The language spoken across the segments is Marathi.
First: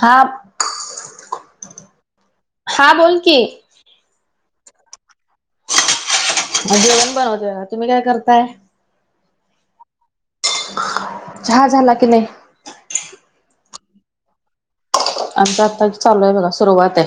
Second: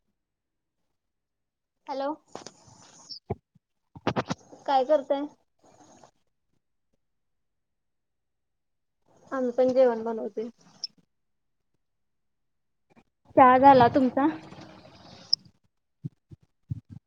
हा. हॅलो, हा बोल की काय करतय? जेवण बनवतो. तुम्ही काय करताय. आम्ही पण जेवण बनवतोय. हा झाला की नाही. त्या झाला तुमचा? आमच आत्ता चालू आहे बघा सुरुवात आहे.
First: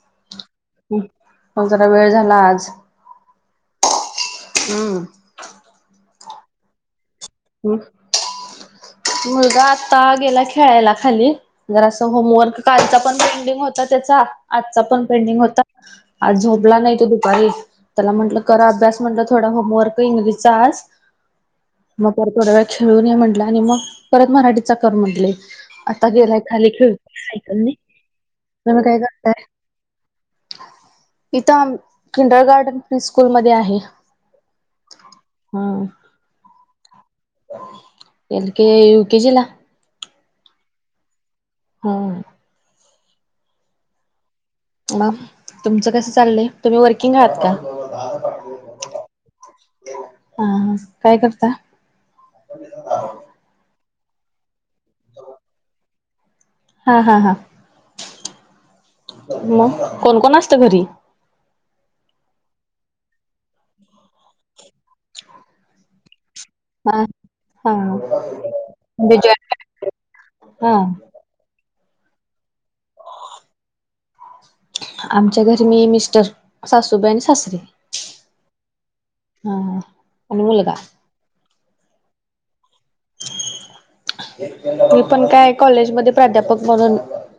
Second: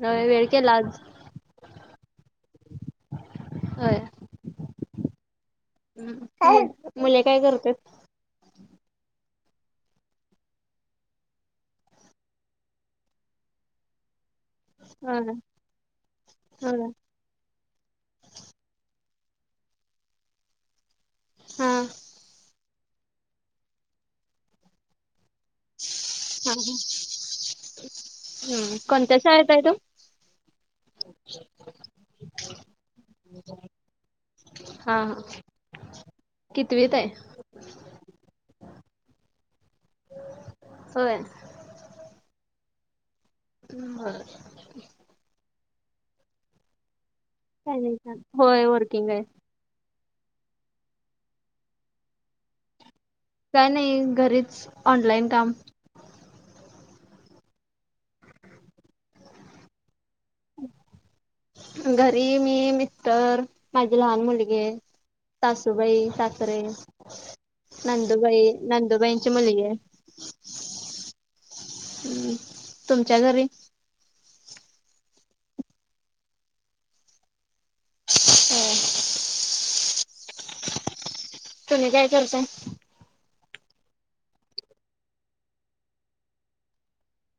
न वेळकला आज मग जरा वेळ झाला आज हो. हम्म. ् मुले काय करते. मुलगा आता गेला खेळायला खाली जर असं होमवर्क कालचा पण बेंडिंग होता त्याचा आजचा पण होय पेंडिंग होता आज झोपला होय. नाही तो दुपारी त्याला म्हटलं करां अभ्यास म्हटलं थोडा होमवर्क इंगलिजचा आस हा. मग परत थोड्या वेळ खेळू नये म्हटलं आणि मग परत मराठीचा कर म्हटले. आता गेलाय खाली हा. खेळ सायकल तर हम्म मग काय कोणत्या करताय? शाळेत आहे तो? इथं किंडर गार्डन प्री स्कूल मध्ये आहे. हा हा. कितवीेत आहे. एल् के यु केे जिला हो. हा. ह ह. म तुमचं कस चाललंय तुम्ही वर् किंगात का काय नाही होय वर्किंग आहे. हा काय करता काय नाही घरीच ऑनलाईन काम हा हा हा मग कोण कोण असत घरी घरी मी मिस्टर माझे लहान मुलगे सासूबाई सास े हा हा नंदुबाई म्हणजे नंदुबाईंची जॉईंट मुली फॅमिली. आहे. हम् तुमच्या घरी आमच्या घरी मी मिस्टर सासूबाई आणि सासरीे ह. हां अनभल का? तुम्ही काय करताय [inaudible] मी पण काय आहे कॉलेज मध्ये प्राध्यापक म्हणून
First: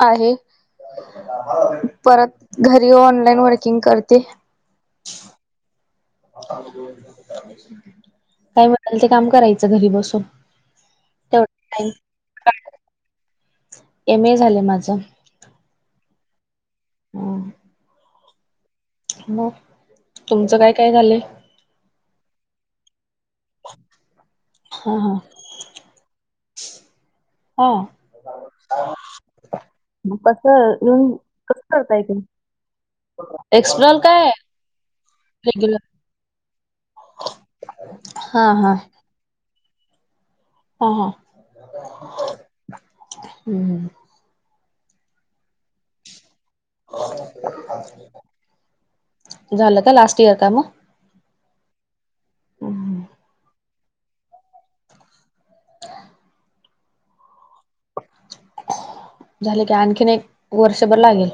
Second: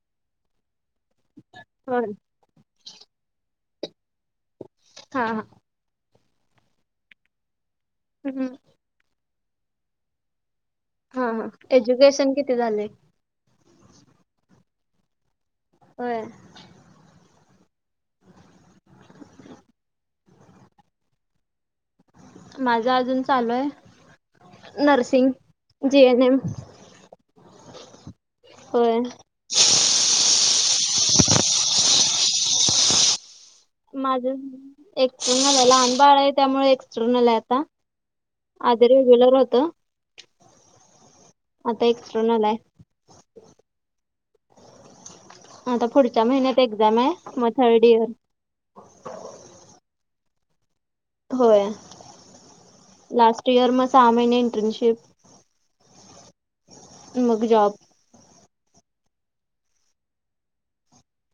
आहे होय परत घरी ऑनलाईन वर्किंग करते हा हा [inaudible] हम्म काय ते काम करायचं घरी बसून हा तेवढ हा टाईम एज्युकेशन किती झाले एम ए झालं माझं हो हम मग तुमचं काय काय झालंय माझा अजून चालू आहे हा हा नर्सिंग जीएनएम हा होय कसून कस करतायक माझं एक्सट्रून झालं रेग्युलर लहान बाळ आहे त्यामुळे एक्स्रून आला आता हा हा अ रे बलर होहत हा हा एक्सटर्नल आहे हम् ह आता पुढच्या महिन्यात एक्झाम आहे मग थर्ड इयर झाल का लास्ट इयर का म होय हम्म लास्ट इयर मग सहा महिने इंटर्नशिप ह मगजाब झाले की आणखीन एक वर्षभर लागेल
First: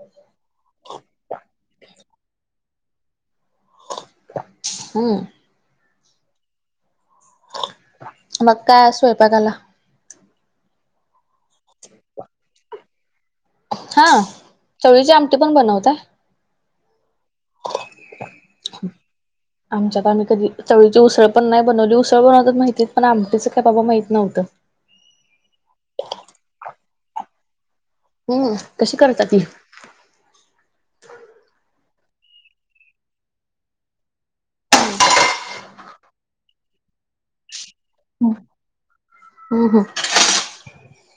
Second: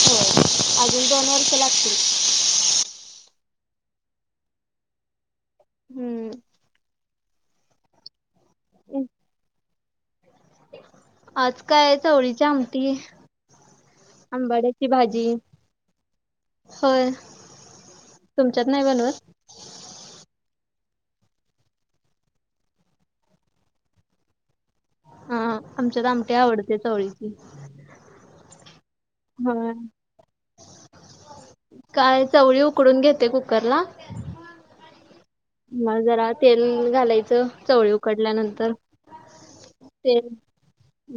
हो अजून दोन वर्ष लागतील हम्म हम्म मग काय स्वयपाकाला आज काय चवळीच्या आमटी हा आंबाड्याची चवळीची भाजी आमटी पण बनवताय होय तुमच्यात नाही बनवत आमच्यात आम्ही कधी चवळीची उसळ पण नाही बनवली उसळ बनवतात माहितीत पण आमटीचं काय बाबा माहित नव्हतं हा आमच्यात आमठ्या आवडते चवळीची हो कशी कराय हा काय चवळी उकडून घेते कुकर ला मग जरा तेल घालायचं चवळी उकडल्यानंतर हम् हम ते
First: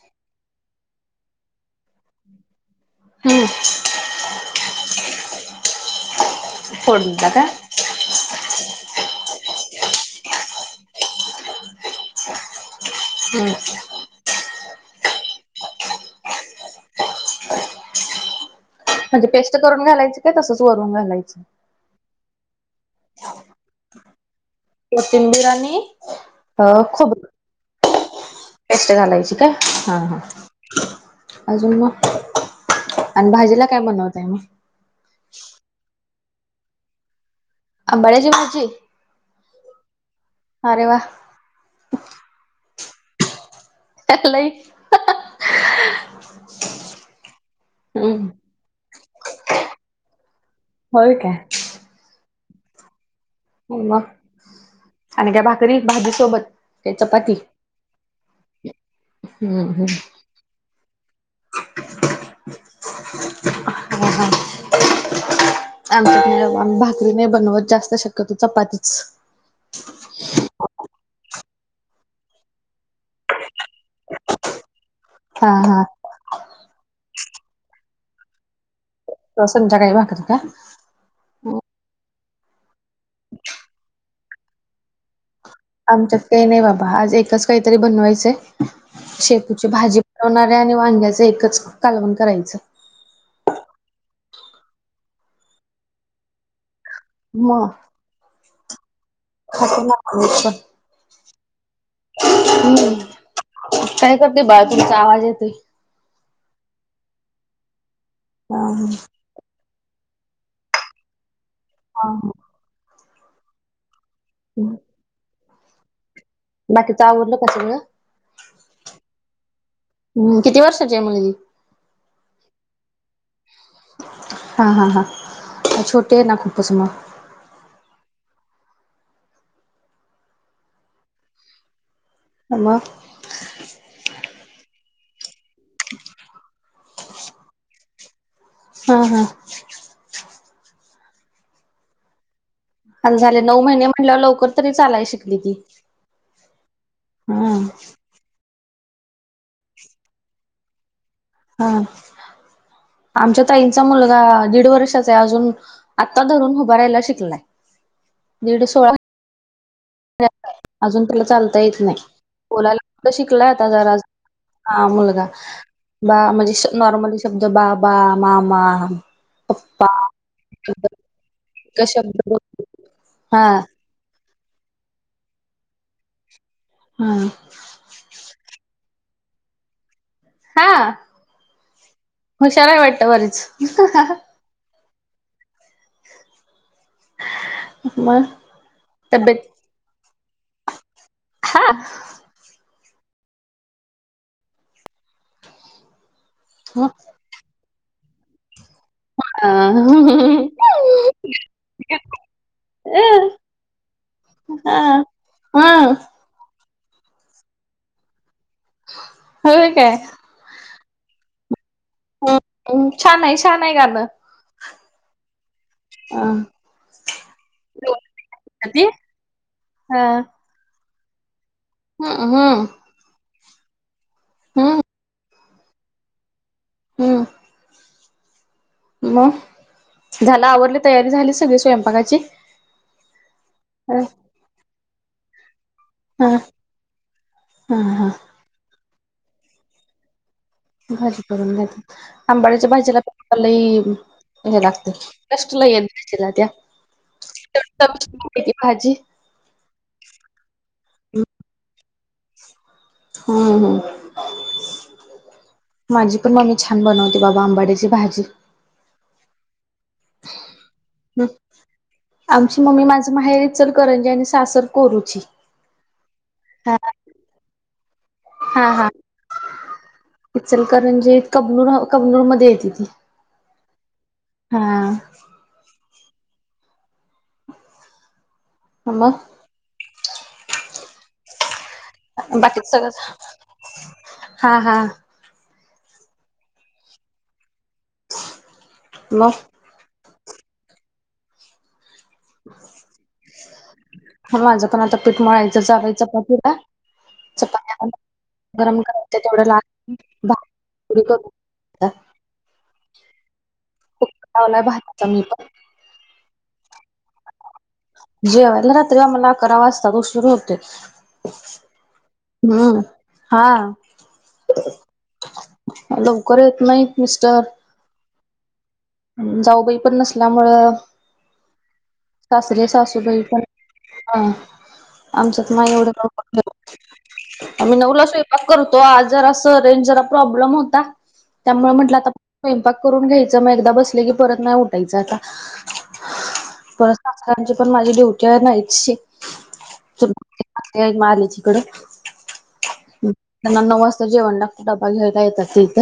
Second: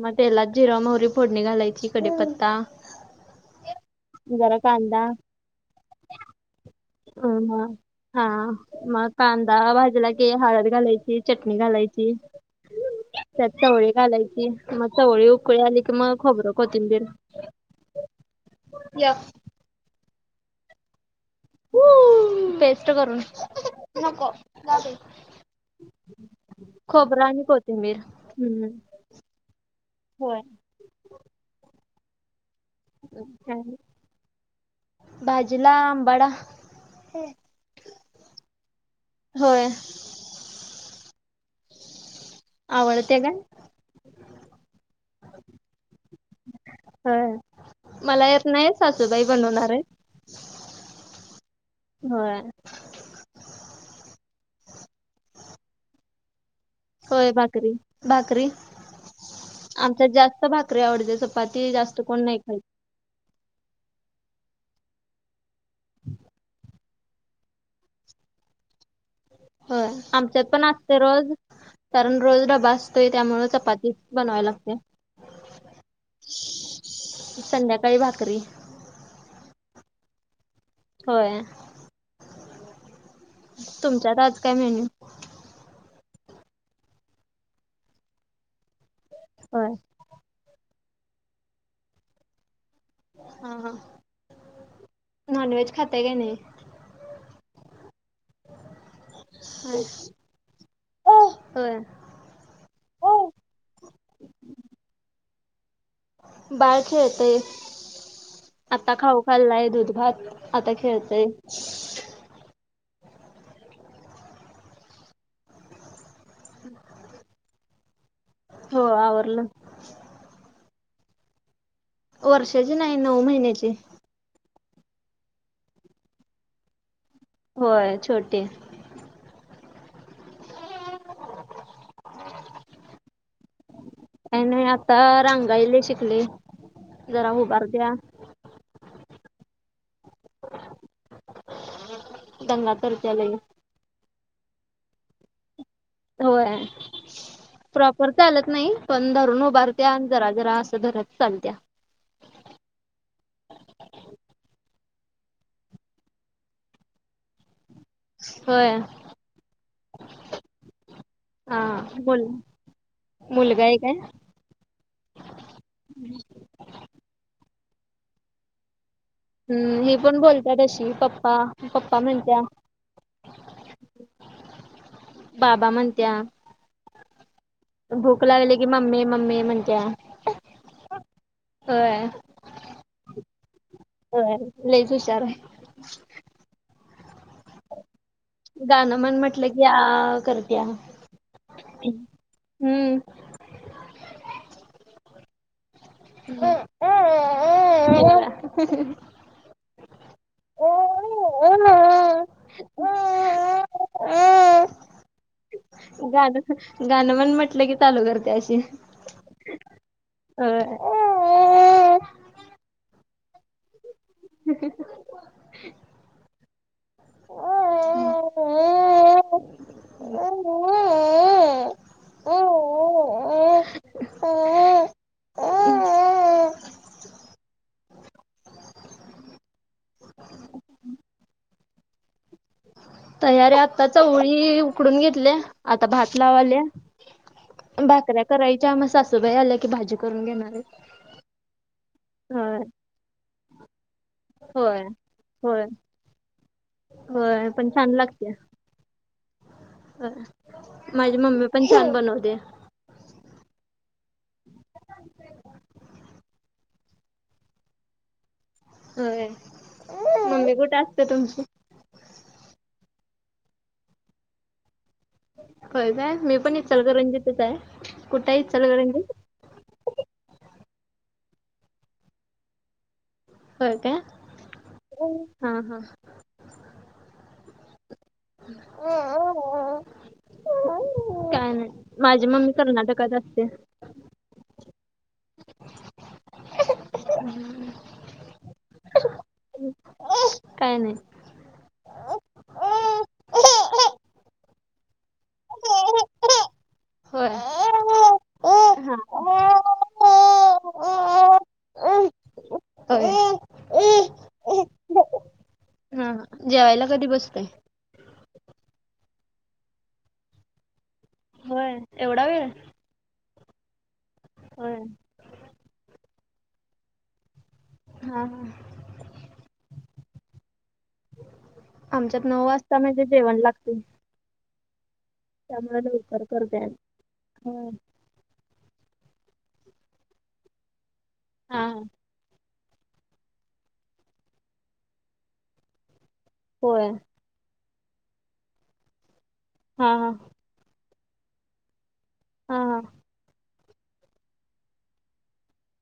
मग तेलात जिरा मोहरी फोडणी घालायची कडीीपत्ता हम्म जरा काांदा फोडणीला ह का? ह हा मग कांदा भाजला ग हळद घालायची चटणी घालायची हम्म त्यातचा होळी घालायची मग चवळी उकळी आली की मग खोबरं खतींबर म्हणजे पेस्ट करून घालायची काय तसंच वरून घालायच खू बेस्ट करून नको कोथिम बिरणी अ खूप खोबरं आणि कोथिंबीर हम्म टेस्ट घालायची का हा हा होय. अजून मग आणि भाजीला काय बनवताय मग? भाजीला आंबाडा अंबाड्याची भाजी होय अरे वा आवडते काय लय होय मला हम्म येत नाही सासूबाई बनवणार आहेत होय काय हो मग आणि काय भाकरी भाजी सोबत काय होय चपाती? भाकरी भाकरी हम्म आमचात हम्म जास्त भाकरी आवडते चपाती जास्त कोण नाही खाइत [inaudible] करीने बनवत जास्त शक्यतो चपातीच हो आमच्यात पण असते रोज कारण रोज डबा असतोय त्यामुळं चपातीचं बनवावी लागते हा हा संध्याकाळी भाकरी रोज संध्याकाळी भाकरी का होय तुमच्यात आज काय मेन्यू आमच्यात काही नाही बाबा आज एकच काहीतरी बनवायचय शेपूची होय. भाजी बनवणारे आणि वांग्याच एकच कालवण करायचं हा हा नॉनव्हेज खाताय काय नाही मग खातो नॉनव्हेज पण [inaudible] हम्म काय करते बाळ तुमचा आवाज येतोय. बाळ खेळतंय हा आता खाऊ खाल्लाय दूध घातलंय आता खेळतय. हा हा ह बाकीचं आवरलं कां सगळं हो आवरलं हम् किती वर्षाची आहे मुलगी वर्षाची नाही नऊ महिन्याची हा हा हा छोटी ना खूपच मग होय छोटी हाय मग त्या नाही आता रांगायला शिकले जरा उभारत्या हा हा दंगा ह करत्या लई झाले नऊ महिने म्हणल्यावर लवकर तरी चालाय शिकली की होय प्रॉपर चालत नाही पण धरून उभारत्या जरा जरा असं धरत चालत्या आमच्या ताईंचा मुलगा दीड वर्षाचा आहे अजून आता धरून उभा राहायला शिकलाय दीड होय सोळा अजून त्याला चालता हा येत नाही बोल बोलायला फक्त शिकलाय मुलगा आता एक आहे जरा काय? हा मुलगा बा म्हणजे नॉर्मली शब्द बाबा मामा हम्म पप्पा हि पण बोलत्या तशी पप्पा इतका पप्पा शब्द म्हणत्या बोल हा बाबा म्हणत्या. हा. भूक लागली की मम्मी मम्मी म्हणत्या होय. हुशाराय हाय वाटतं बरीच. होय लईच हुशार हाय. मग गाणं म्हण तब्येत म्हटलं की आ करत्या. हा अ हम्म [inaudible] अ हं [unintelligible] अ हा हा गाणं गाणं म्हण म्हटलं की चालू करत्या अशी होय होय काय अ [unintelligible] हं छान आय छान हाय गाणं. [unintelligible] ह [unintelligible] हा हम्म हम्म. हम्म. हम्म. मग झाला आवरली तयारी झाली सगळी स्वयंपाकाची? तयारी आत्ता ह चवळी उकडून घेतल्या. आता भात हा लावाल्या हा हा भाकऱ्या कराय च्या म सासूबाई आल्या की भाजी करून घेणार आहेत. भाजी करून घाटली. आंबाड्याच्या भाजीला लै हे होय लागतय कष्ट होय लई आहेत भाजीला त्या. होय पण चविष्ट छान लागत्या. लागते ती भाजी अ माझी मम्मी पण छान बनवते. हम्म हम्म, माझी पण मम्मी छा न बनवते बाबा आंबाड्याची भाजी. होय मंम्मी कुठ असत्या हम्म तुमची? आमची मम्मी माझं माहेरी इचलकरंजी आणि सासर कोरूची. हो काय मी पण हा इचलकरंजीतच आहे कुठे आहे इचलकरंजी? इचलकरंजीत कबनूर कबनूर मध्ये येती ती. होय काय, हा हा हा. अ मग अ काय नाय. माझी मम्मी बाकीच सगळं कर्नाटकात असत्या. हा हा. म काय नाय. [inaudible] ह माझं पण आता पीठ मळायचं चालू हाय चपातीला. होय. चपात्या गरम हा. करायच्या तेवढ लाल भाकरी करून घेतला. अय कुकर लावलाय भाताचा मी पण. हा जेवायला कधी बसताय? जेवला रात्री आम्हाला अकरा वाजतात उशिर होतोय. होय एवढा वेळ? हम्म हा. होय. लवकर येत नाहीत मिस्टर. हां हा. जाऊबाईपण नसल्यामुळं आमच्यात नऊ सासरे वाजता, म्हणजे सासूबाई जेवण पण लागतंय. हा आमचत माय लवकर एवढं, करते. होय. आम्ही नऊ ला स्वयंपाक करतो आज जरा स रेंज प्रॉब्लेम होता, हा त्यामुळे हा म्हंटलं आता. स्वयंपाक करून घ्यायचा, मग एकदा बसले की परत नाही उठायचं आता. हो, सकाळची पण माझी ड्युटी आहे हा हा [unintelligible] आलीच तिकड हा हा त्यांना नऊ वाजता जेवण लागतय डबा घ्यायला येतात ते इथं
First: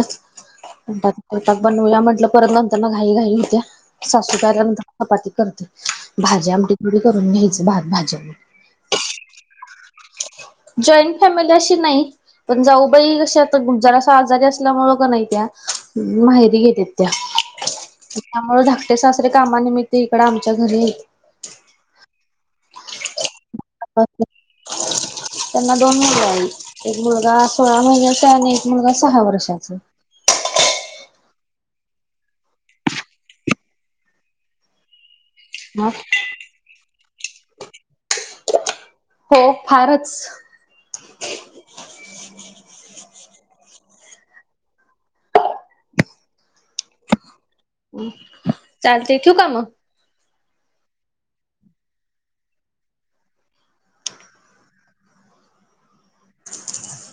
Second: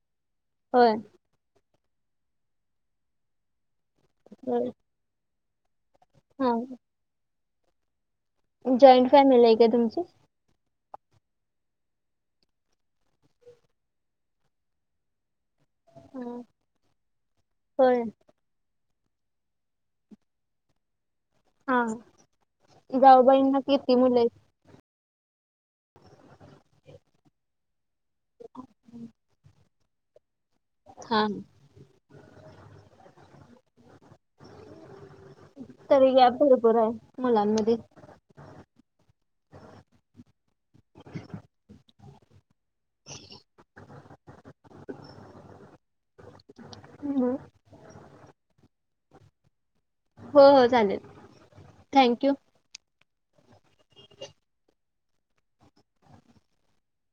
होय म्हणतानं. स्वतःच बनवूया म्हटलं परत नंतर न घाई घाई होत्या सासू आल्या होय नंतर चपाती करते. भाजी हा आमठी थोडी करून घ्यायचं भात भाज्या. जॉईंट फॅमिली आहे काय तुमची? जॉईंट फॅमिलीअशी, नाही, पण जाऊबाई कशा आता जरस आजारी असल्यामुळे का, नाही त्या हा माहेरी गेलात त्या, होय. त्यामुळे धाकटे सासरे कामानिमित्त, इकडं आमच्या घरी हा जावबाईंना किती मुलं आहे त? त्यांना दोन मुल हायत, एक मुलगा सोळा महिना चा, अन् एक मुलगा सहा वर्षाच. थांब, मग तरी गॅप भरपूर आहे, मुलांमध्यी. हो फारच, हम, चालतेय ठेवऊ, का म. हो हो चालेल, थँक यू! [unintelligible]